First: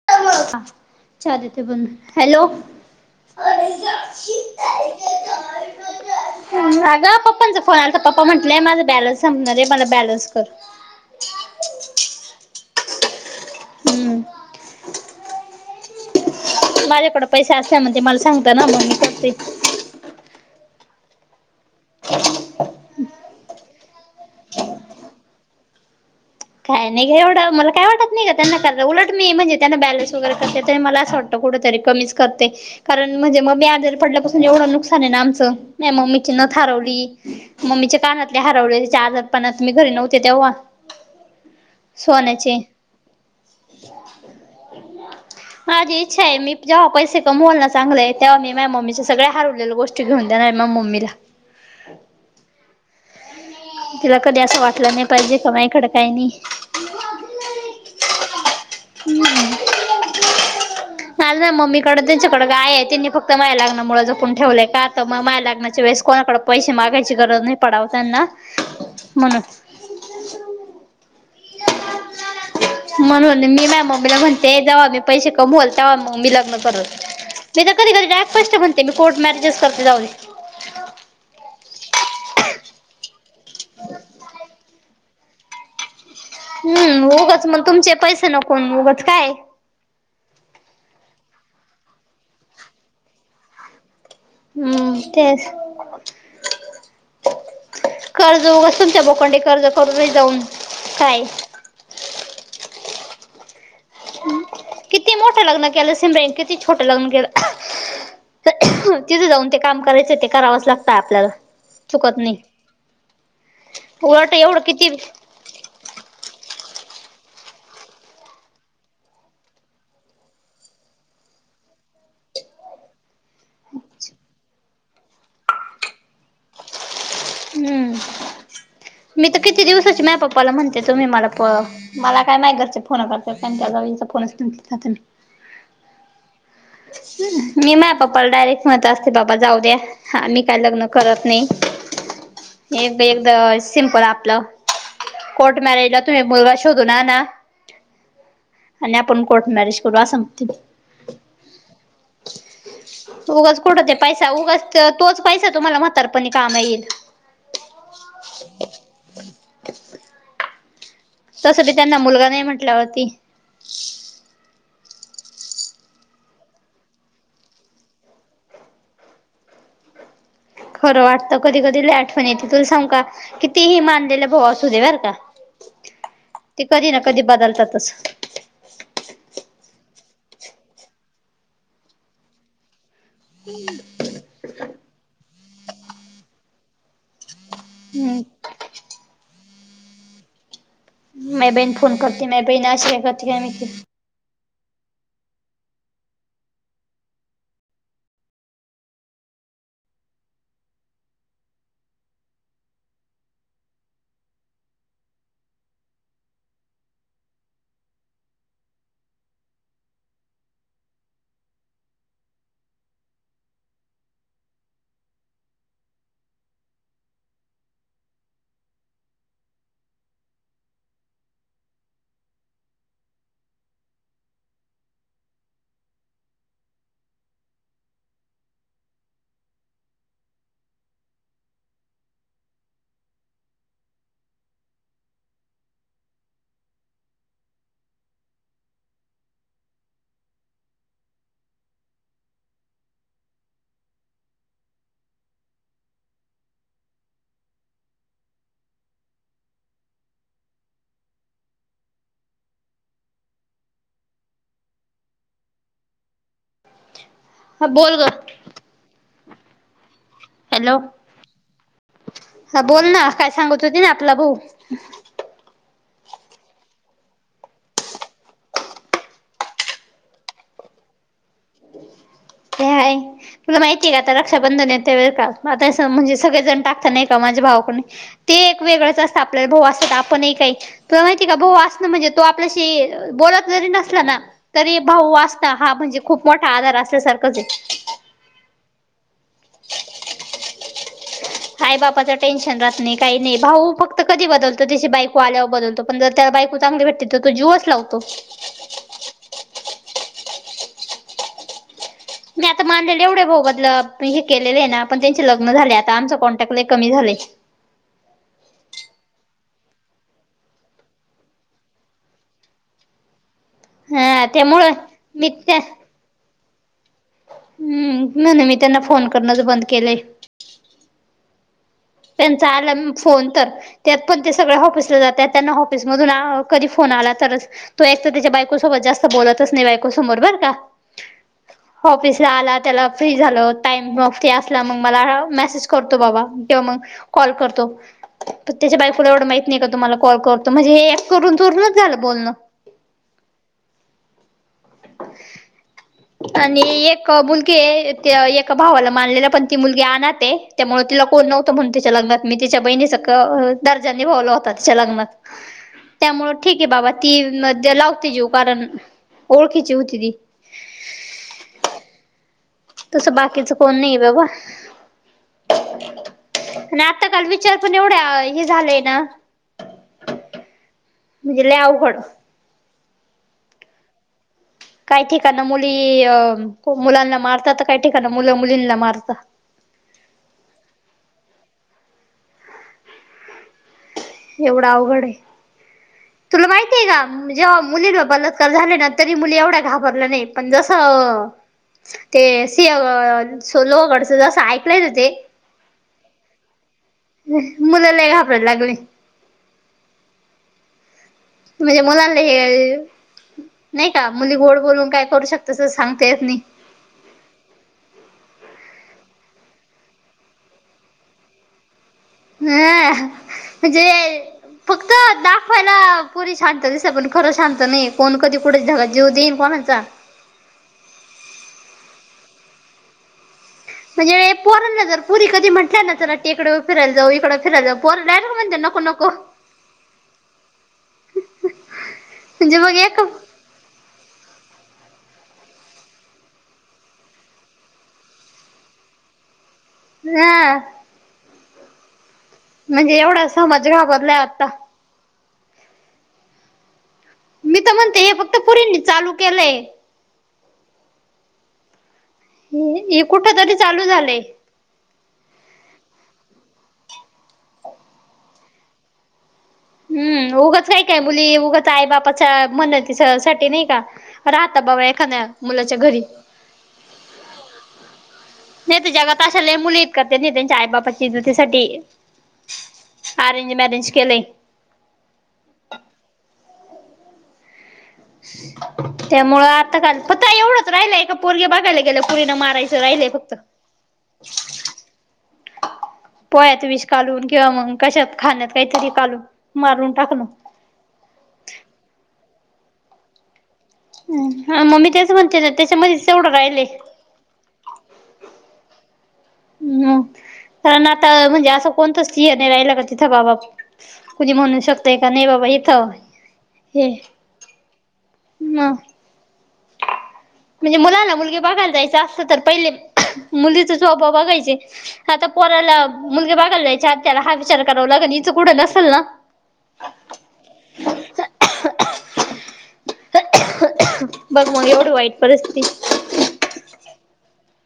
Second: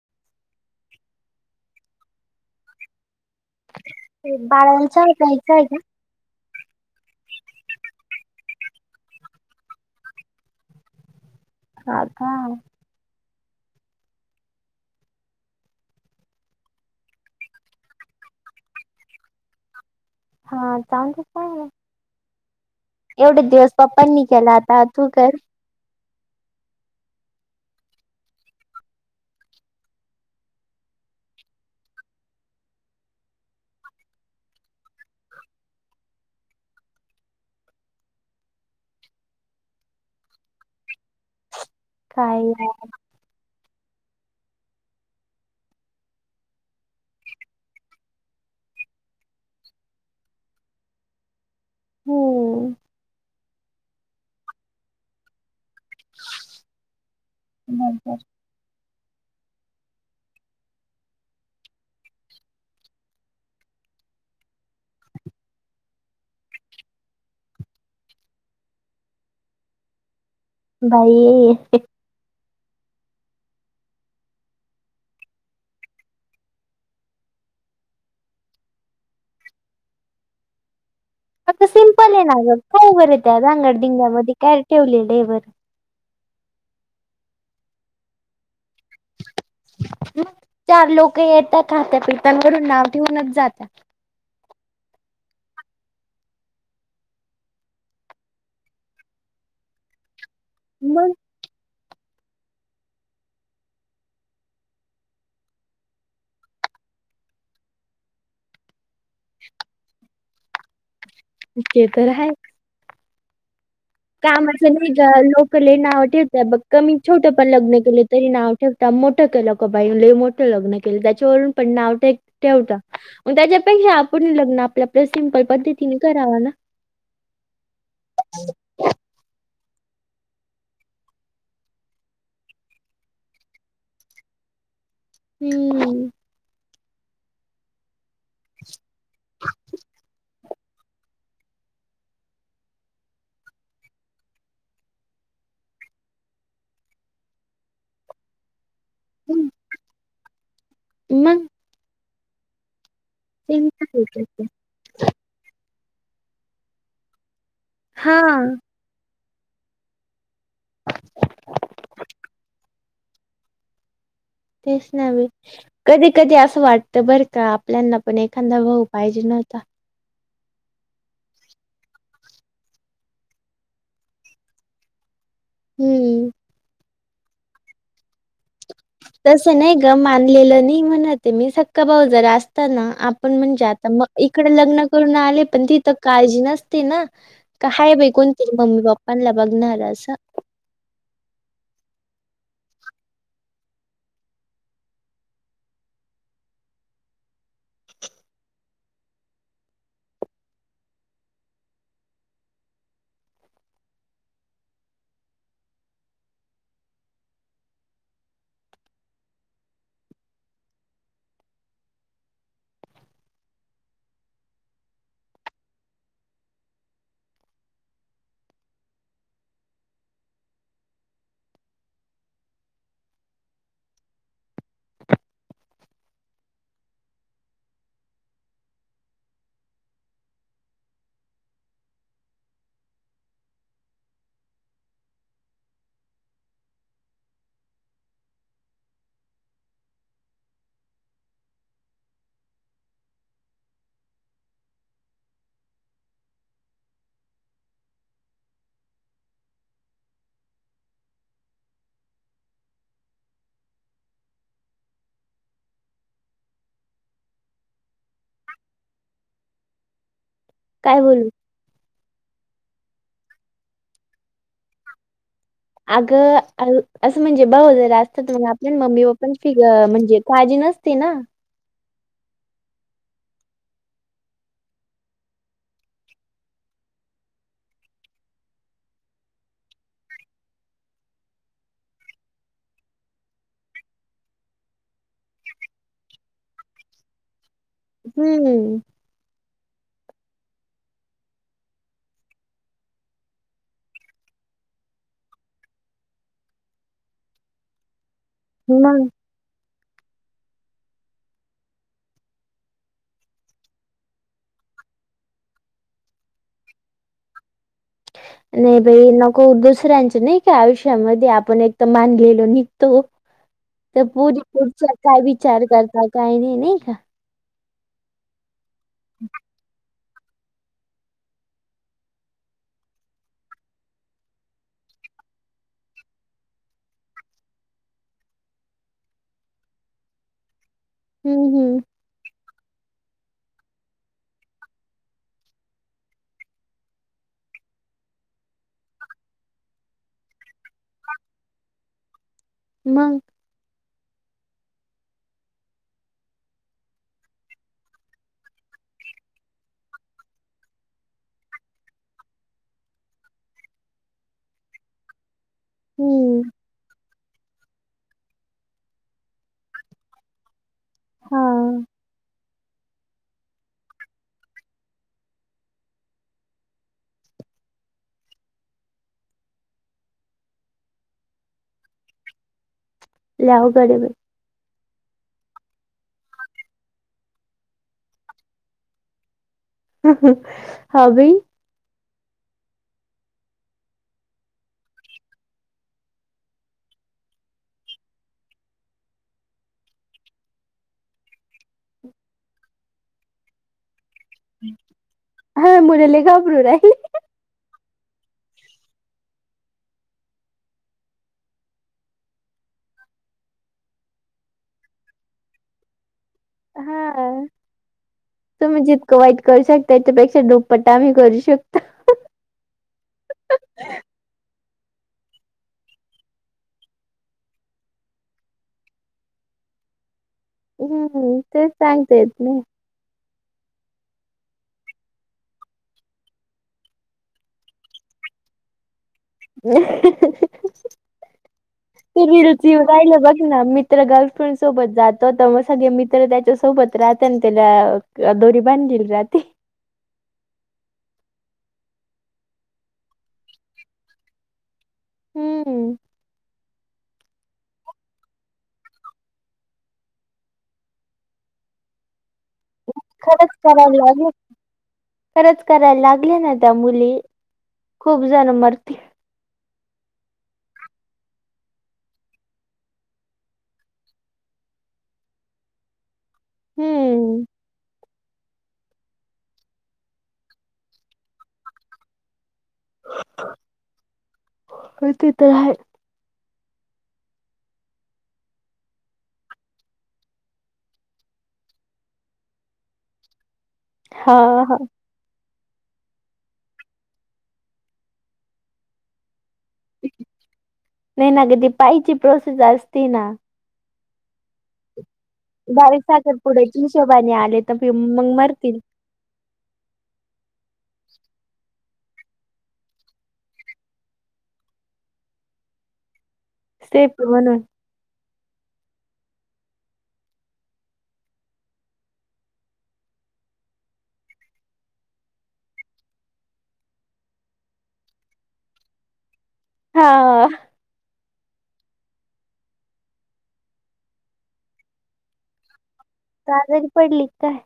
[unintelligible] हा चहा देते बन हॅलो ते बाळाल चहा प्यायचा आहे का? अगं पप्पांच फोन आला, तर पप्पा म्हटले माझं बॅलन्स संपणार आहे, मला बॅलन्स कर. सारखा हम्म माझ्याकडं पैसे असल्या म ते मला सांगता ना मग मी करते. हा चांगलं त आहे मग. एवढे दिवस पप्पांनी केल आता तू कर. काय नाही ग एवढं मला काय वाटत नाही ग त्यांना करा उलट मी म्हणजे त्यांना बॅलन्स वगैरे करते त मला असं वाट कुठेतरी कमीच करते. कारण म्हणजे मम्मी आजारी पडल्यापासून एवढं नुकसान आहे ना आमचं नाही मग्मीची नथ हरवली मम्मीचे कानातले हारवले तिच्या आजारपणात मी घरी नव्हते तेव्हा काय सोनचे. माझी इच्छा आहे मी जेव्हा पैसे कमवाल ना चांगले तेव्हा मी म्या मम्मीच्या सगळ्या हरवलेल्या गोष्टी घेऊन देणार आहे म्या मम्मीला. हम्म तिला कधी असं वाटलं नाही पाहिजे का माया कड काही नाही. हम्म [inaudible] नाही ना मम्मीकड त्यांच्याकडें गाय आहे, त्यांनी फक्त माझ्या लग्नामुळ जपून ठेवलंय, का तर मग माया लगनाच्या वेळेस कोणाकड पैसे मागायची गरज नाही पडाव त्यांना म्हणून. बाई [inaudible] म्हणून मी मा मम्मीला म्हणते, जवा मी पैसे कमवल, तवा म मी लग्न करल. मी तर कधी- कधी डायरेक्ट पष्ट म्हणते. मी कोर्ट मॅरेजेस करते, जाऊदे. आता सिम्पलय ना ग. काय बरं त्या रांगडधंग्यामध्ये काय ठेवलेलं आहे बरं. हम्म, उगच मग तुमचे पैसे नको म उगच काय? चार लोक येता, खात्या- पिता, वरून नाव ठेऊनच जाता. हम्म. तेच. कर्ज उगाच तुमच्या बोकांडी कर्ज करून जाऊन, मग काय? किती मोठं लग्न केलं, सिमरा किती छोटं लग्न केलं तर, तिथे जाऊन ते काम करायचं, ते करावंच लागतं आपल्याला. ते तर चुकत हाय. नाही उलट एवढं कामाचं किती नाही गं. लोक लोक लय नाव ठिवट्यात बघ. कमी छोट पण लग्न केलं तरी, नाव ठेवता मोठं केलं क बाई लय मोठ लग्न केलं. त्याच्यावरून पण नाव ठेव ठेवता. मग त्याच्यापेक्षा आपण लग्न आपलं, आपल्या सिमपल पद्धतीने कराव ना? हम्म. मी तर किती दिवसाची माझ्या पप्पाला म्हणते, तुम्ही मला प मला काय नाही घरचें फोनं करत्यात. कारण त्या जावचा फोनच नाही उचलत आता मी. हम्म. मी माया पप्पाला डायरेक्ट म्हणत असते. बाबा जाऊ द्या. हा मी काय लग्नं करत नाही. एक- एकदा सिमपल आपलं कोर्ट मॅरेजला, तु एक मुलगा शोधू आना. आणि आपण कोर्ट मॅरेज करू. असं म्हणते मी. मंग. उगच कुठं ते सिम्पल होतं पैसा उगाच, त तोच पैसा तुम्हाला म्हातारपणी काम येईल. हां. तसं बी त्यांना, मुलगा नाही म्हटल्यावर ती. तेच ना बी. कधी कधी आसं वाटतं बरं का, आपल्यांना पण एखांदा भाऊ पाहिजे होता. खरं वाटतं. कधी- कधी लई आठवण येते. तुला सांगु का? कितीही मानलेला भाऊ असू दे, बर का. हम्म ते कधी ना, कधी बदलतातच. तसं नाही गं. मानलेलं नाही म्हणते मी. सक्का भाऊ जरा असता ना, आपण म्हणजे आता म इकडं लग्न करून आले, पण तिथं काळजी नसते नं. का हाय बाय कोण हम्म तरी, मम्मी पप्पांला बघणार असं. माई बहीणी फोन करते. माझी बहीण आशी काय करते, काय माहिती. हा, बोल गं. [unintelligible] हॅलो. काय बोलू? हा, बोल ना. काय सांगत होती ना, आपला भऊ आगं, अ असं म्हणजे, भाऊ जर असतां तर मग आपल्या मम्मी पप्पांची, फिक म्हणजे काळजी नस ती ना. होय. तुला माहितीय का, आता रक्षाबंधन येतोय बर का. म आता म्हणजे सगळेजण टाकता नाही का माझे भावाकडून ते एक वेगळंच असतं. आपल्याला भाऊ असता तर, आपणही काही तुला माहितीय का? भाऊ आसनं म्हणजे तो आपल्याशी, बोलत जरी नसला ना तरी भाऊ असता हा म्हणजे, खूप मोठा आधार असल्या सारखंचय. हम्म. [unintelligible] आई, बापाच टेन्शन राहात नाही काही नाही भाऊ फक्त कधी बदलतो त्याची बायको आल्यावर बदलतो. पण जर त्याला बायको चांगली भेटती तर तो जीवच लावतो. मंग. मी आता मानलेले एवढे भाऊ बदलं हे केलेले आहे ना पण त्यांचे लग्न झाले आता आमच कॉन्टॅक्ट लई कमी झालय. नाही बाई नको दुसऱ्यांच नाही का आयुष्यामध्ये आपण एक तर मानलेलो निघतो. ह [inaudible] तर पोरी पुढचा काय विचार करत काही नाही, नाही का? हम्म, म्हणुन मी त्यांना फोन करणंच बंद केलंय. त्यांचा आलं फोन तर त्यात पण ते सगळे ऑफिसला जातात त्यांना ऑफिस मधून कधी फोन आला तरच तो एक तर त्याच्या बायको सोबत जास्त बोलतच नाही बायकोसमोर बर का हम्म, हम्म. ऑफिस ला आला त्याला फ्री झालं टाईम मग फ्री असला मग मला मेसेज करतो बाबा किंवा मग कॉल करतो. पण त्याच्या बायकुला एवढं माहित नाही का तुम्हाला कॉल करतो म्हणजे हे करून चोरूनच झालं बोलण मग. [unintelligible] आणि एक मुलगी ए त्या एकभावाला मानलेला पण ती मुलगी आणाथ ये. त्यामुळं तिला कोणी नव्हतं म्हणून तिच्या लग्नात मी तिच्या बहिणी सारख दर्ज्यां नीभावला होता तिच्या लग्नात. त्यामुळं हं. ठीक आहे बाबा ती म लावते जिव कारण ओळखीची होती ती. हा.. तसं बाकीच कोण नाही बाबा. आणि आता काल विचार पण एवढ्या झालंय ना. म्हणजे लई आवघड. लई आवघड ये बाई. काही ठिकाण मुली अ मुलांना मारतात तर काही ठिकाण मुलं मुलींना मारतात. हं हं हा बाई. एवढं अवघड आहे. तुला माहितीय का जेव्हा मुलीचा बलात्कार झाला ना तरी मुली एवढा घाबरल्या नाही पण जसं अं ते सिया सो लोहगडच जसं ऐकलंय ना ते हा मुल लई घाबरू राहिले. मुलं लई घाबरायला लागले. म्हणजे मुलांना हे नाही का मुली गोड बोलून काय करू शकता तस सांगता येत नाही. हा. तुम्ही जितकं वाईट करू शकता ह्याच्यापेक्षा दुप्पटा आम्ही करू शकतो. हा ह म्हणजे फक्त दाखवायला पोरी शांत दिसता पण खरं शांत नाही कोण कधी कुठे जगात जिऊ देईन कोणचा. हम्म, तेच सांगतेेत नाही. म्हजे पोरना जर पुरी कधी म्हटल्या ना तर इकडे फिरायला जाऊ इकडे फिरायला जाऊ पोर डायरेक्ट म्हणते नको हो नको. [unintelligible] येवुन म्हणजे मग एक राहिले बघना. गर्लफ्रेंड सोबत जातो तेव्हा सगळे मित्र त्याच्यासोबत राहते त्याला त्याला दोरी बांधलेली राती [unintelligible] म्हणजे एवढा समाज घाबरलाय आता हम्म मी तर म्हणते हे फक्त पुरी चालू केलंय हे कुठ खरंच तरी चालू करायला झालंय लागु खरंच करायला लागले ना त्या मुली खूप जण मरतील हम्म उगंच नाही काय मुली उगच आई बापाच्या मनती साठी नाही का राहता बाबा एखाद मुलाच्या घरी हम्म नाही तुज्यागत अशा लय मुली हायत का त्यांच्या त्यांच्या आई बापा च्या इज्जती साठी अरेंज मॅरेज केलय होय ते तर हाय [inaudible] त्यामुळं आता काल फक्त एवढंच राहिलंय एका पोरगे बघायला गेल्याव पुरीना मारायचं राहिलंय फक्त. [inaudible] हा हा [inaudible] पोळ्यात विष कालवून किंवा मग कशात खाण्यात काहीतरी कालवून मारून टाकन. नाही ना कधी पायची प्रोसेस असते ना हा म-मी तेच म्हणते बारीक त्याच्यामध्येच तेवढं राहिल. साखरपुड्याच्या हिशोबाने आले तर [unintelligible] मग मरतील हम्म कारण आता म्हणजे असं कोणतचिय नाही राहिला का तिथं बाबा. कोणी म्हणू शकतय का नाही बाबा इथं हे सेफ म्हणून म्हणजे मुलाला मुलगी बघायला जायच असं तर पहिले मुलीचा स्वभाव बघायचे. आता पोराला मुलगी बघायला जायाच्यात हत त्याला हा विचार कराव लागन इचं कुठं नसेल ना. हां बघ मग एवढी वाईट परिस्थिती. तर आजारी पडली काय?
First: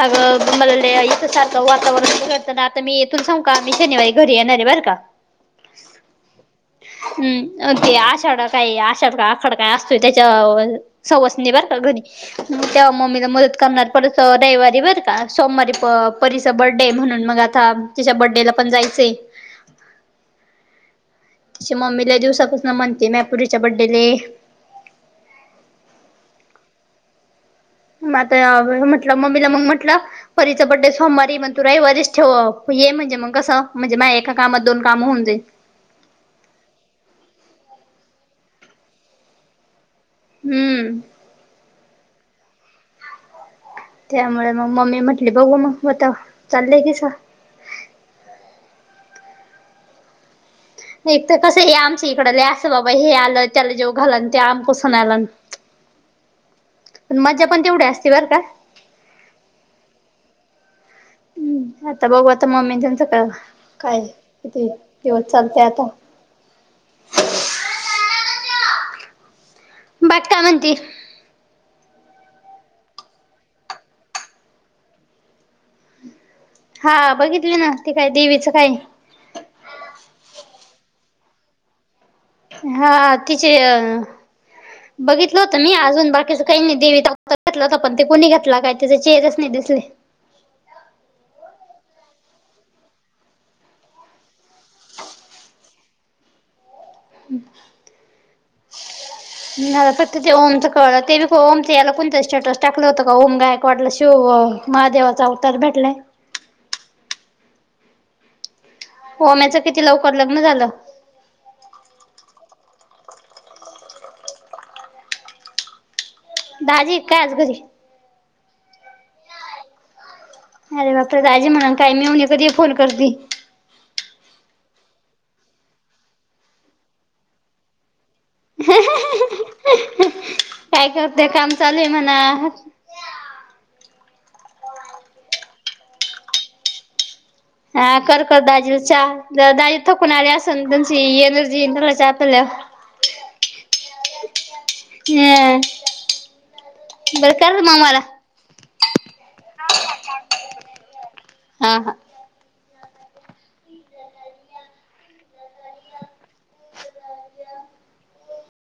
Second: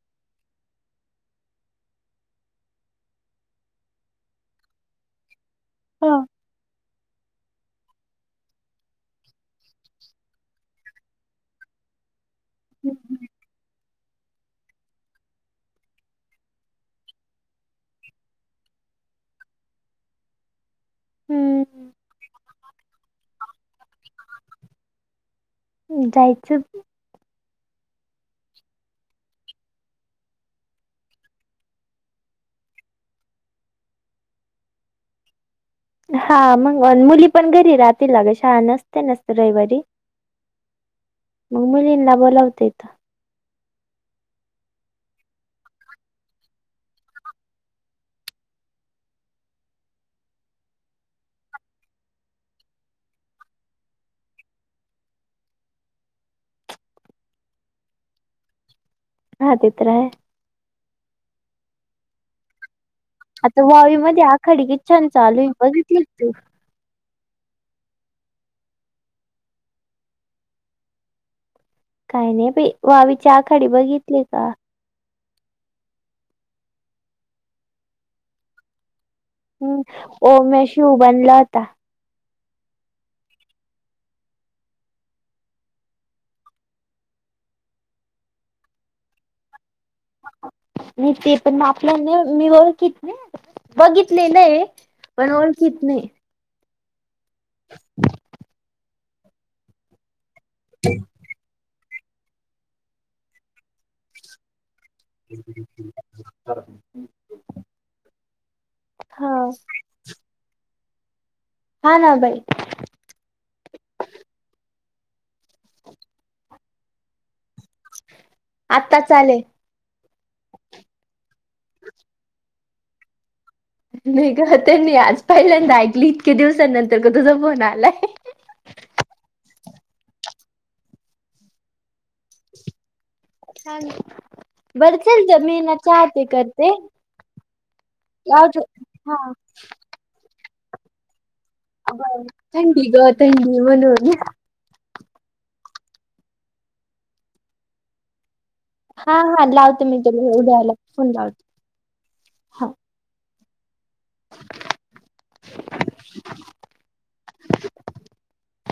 अगं मला लय इथ सारखं वातावरण बिघडत आता मी येथून सांगु का मी शनिवारी घरी येणार आहे बर का. [inaudible] हो. हम्म ते आषाढ काही आषाढ का आखड काय असतोय त्याच्या सवसणी बार का घरी, तेव्हा मम्मीला मदत करणार परत रवीवारी बरं का सोमवारी प परीच बर्थडे हे म्हणून मग आता तिच्या बर्थडेला पण जायचंय. तशी हम्म मम्मीला दिवसापासून म्हणते मा पुरीच्या बड्डेले जायचं. मग आता म्हटलं मम्मीला मग म्हटलं. परीच बड्डे सोमवारी हे पण तु रवीवारी ठेवू ये म्हणजे मग कसं म्हणजे माय एका कामात दोन काम होऊन जाई. हा मग मुली पण घरी राहातील ना गं शाळा नसते नसत रविवारी. हम्म मग मुलींना बोलावतेत. त्यामुळे मग मम्मी म्हटली बघू मग आता चाललंय कीसा एक तर कसं आहे आमच्या इकडं लय असं बाबा हे आलं त्याला जेव घालान ते आम कसून आलं. मजा पण तेवढ्या असते बर का. हा ते तर आहे. हम्. आता बघू आता मम्मीते आता वावी मध्ये आखाडी की छान चालूय चालतय आता. बघितली तू? बाकी काय म्हणती? काय नाही बाई वावीच्या आखाडी बघितली का? हा. बघितली ना. ते काय देवीचं काय हम्म. ओम नमः शिवाय बनला होता. हा तिचे अ बघितलं होत नाही अजून बाकीच काही दिवे दाखवत घेतलं होत पण ते कोणी घेतला काय त्याचे चेहरच नाही दिसले. नाही ते पण आपल्या न न ओळखीतले. बघितलेलंय. पण ओळखीत नाही. हम्. [unintelligible] नाही फक्त ते ओम‌च कळलं ते बी ओमचे ह्याला कोणतर स्टेटस टाकल होत का. ओम गायकवाडला शिव महादेवाचा अवतार भेटलाय. हा ओम्याचं किती लवकर लग्न झालं. हा ना बाई. दाजी आहेत का आज घरी. आत्ताच आले. अरे बाप रे, दाजी म्हणेल काय मेव्हणी कधी पण फोन करती. नाही ग. तेनी आज पहिल्यांदा ऐकली इतक्या दिवसानंतरन तुझा फोन आलाय. [unintelligible] काय करते. काम चालूय म्हणा. बर चल. दोन महिन्याच आहे का ते? हा कर कर. लावते दाजीला चहा. हा दाजी थकून आले असल तुमची. एन बरं. थंडी ग थंडी म्हणून. हम्. बर कर मग मला. हा हा लावते मी. तुला उद्या आल. फोन लावते. हा हा. हा. [unintelligible]